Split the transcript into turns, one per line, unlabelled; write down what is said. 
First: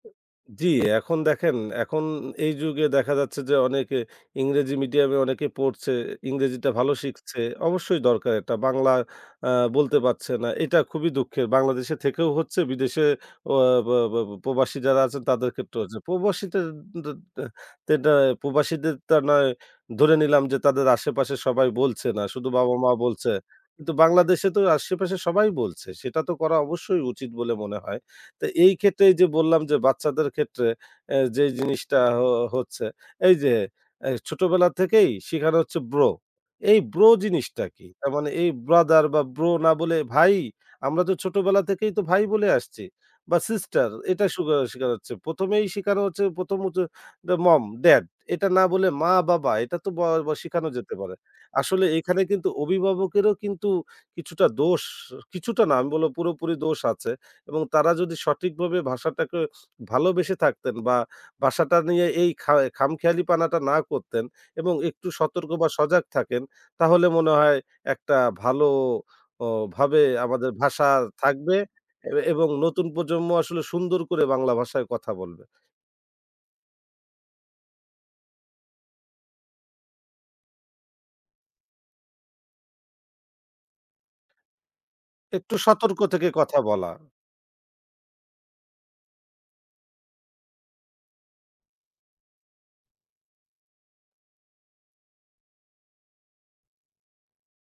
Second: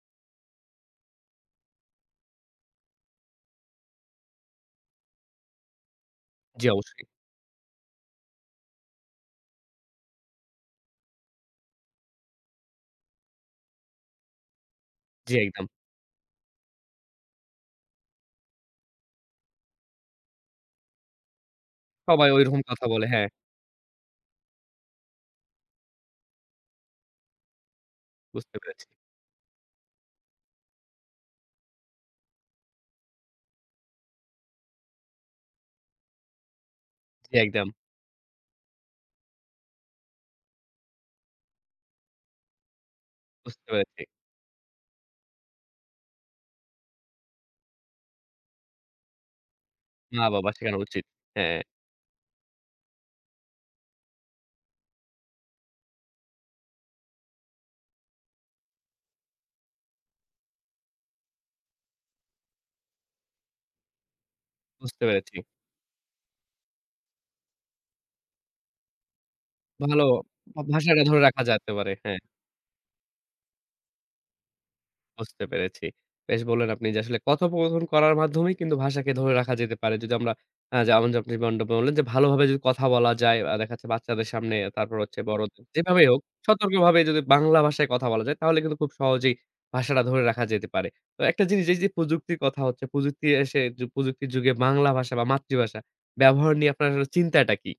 জি, এখন দেখেন এখন এই যুগে দেখা যাচ্ছে যে, অনেকে ইংরেজি মিডিয়ামে অনেকে পড়ছে।
জি,
ইংরেজিটা ভালো
অবশ্যই।
শিখছে। অবশ্যই দরকার এটা। বাংলায় আ বলতে পারছে না, এটা খুবই দুঃখের। বাংলাদেশে থেকেও হচ্ছে বিদেশে অয়া ব ব বা প্রবাসী যারা আছেন
জি,
তাদের
একদম।
ক্ষেত্রে হচ্ছে। প্রবাসীদের দের দেটা প্রবাসীদের তা নয় ধরে নিলাম যে তাদের আশেপাশে সবাই বলছে না।
সবাই
শুধু
ঐরকম কথা
বাবা-মা
বলে, হ্যাঁ।
বলছে। কিন্তু বাংলাদেশে তো আশেপাশে সবাই বলছে। সেটা তো করা অবশ্যই উচিত বলে মনে হয়। তো
বুঝতে পেরেছি।
এইক্ষেত্রে এইযে বললাম যে বাচ্চাদের ক্ষেত্রে এ যে জিনিসটা অ হচ্ছে। এইযে এ ছোটবেলা থেকেই শিখানো হচ্ছে bro। এই bro
জি,
জিনিসটা
একদম।
কি? তার মানে এই brother বা bro না বলে ভাই, আমরা তো ছোটবেলা থেকেই তো ভাই বলে আসছি। বা
বুঝতে
sister,
পেরেছি।
এটা শুখা শিখা হচ্ছে। ১ম এই শিখানো হচ্ছে ১ম হচ্ছে দা mom, dad এটা না বলে মা, বাবা এটা তো ব
মা,
বা
বাবা
শিখানো
শেখানো
যেতে
উচিত।
পারে।
হ্যাঁ।
আসলে এখানে কিন্তু অভিভাবকেরও কিন্তু কিছুটা দোষ আ কিছুটা না, আমি বলবো পুরোপুরি দোষ আছে এবং তারা যদি সঠিকভাবে ভাষাটাকে ভালোবেসে থাকতেন বা বাসাটা নিয়ে এই খা খামখেয়ালিপানাটা না করতেন এবং
বুঝতে
একটু
পেরেছি।
সতর্ক বা, সজাগ থাকেন, তাহলে মনে হয় একটা ভালো অ ভাবে
ভালো
আমাদের
ভা
ভাষা
ভাষাটা ধরে রাখা
থাকবে
যাতে পারে।
এ
হ্যাঁ।
এবং নতুন প্রজন্ম আসলে সুন্দর করে বাংলা ভাষায় কথা
বুঝতে
বলবে।
পেরেছি। বেশ বললেন আপনি যে আসলে কথোপকথন করার মাধ্যমেই কিন্তু ভাষাকে ধরে রাখা যেতে পারে। যদি আমরা আ যেমন যে, আপনি যেমনটা বললেন যে ভালোভাবে যদি কথা বলা যায় আ দেখা যাচ্ছে বাচ্চাদের সামনে, তারপর হচ্ছে
একটু
বড়দের,
সতর্ক
যেভাবেই হোক
থেকে কথা বলা।
সতর্কভাবে যদি বাংলা ভাষায় কথা বলা যায় তাহলে কিন্তু খুব সহজেই ভাষাটা ধরে রাখা যেতে পারে। তো একটা জিনিস, এই যে প্রযুক্তির কথা হচ্ছে, প্রযুক্তি এসে প্রযুক্তির যুগে বাংলা ভাষা বা মাতৃভাষা ব্যবহার নিয়ে আপনার চিন্তাটা কি?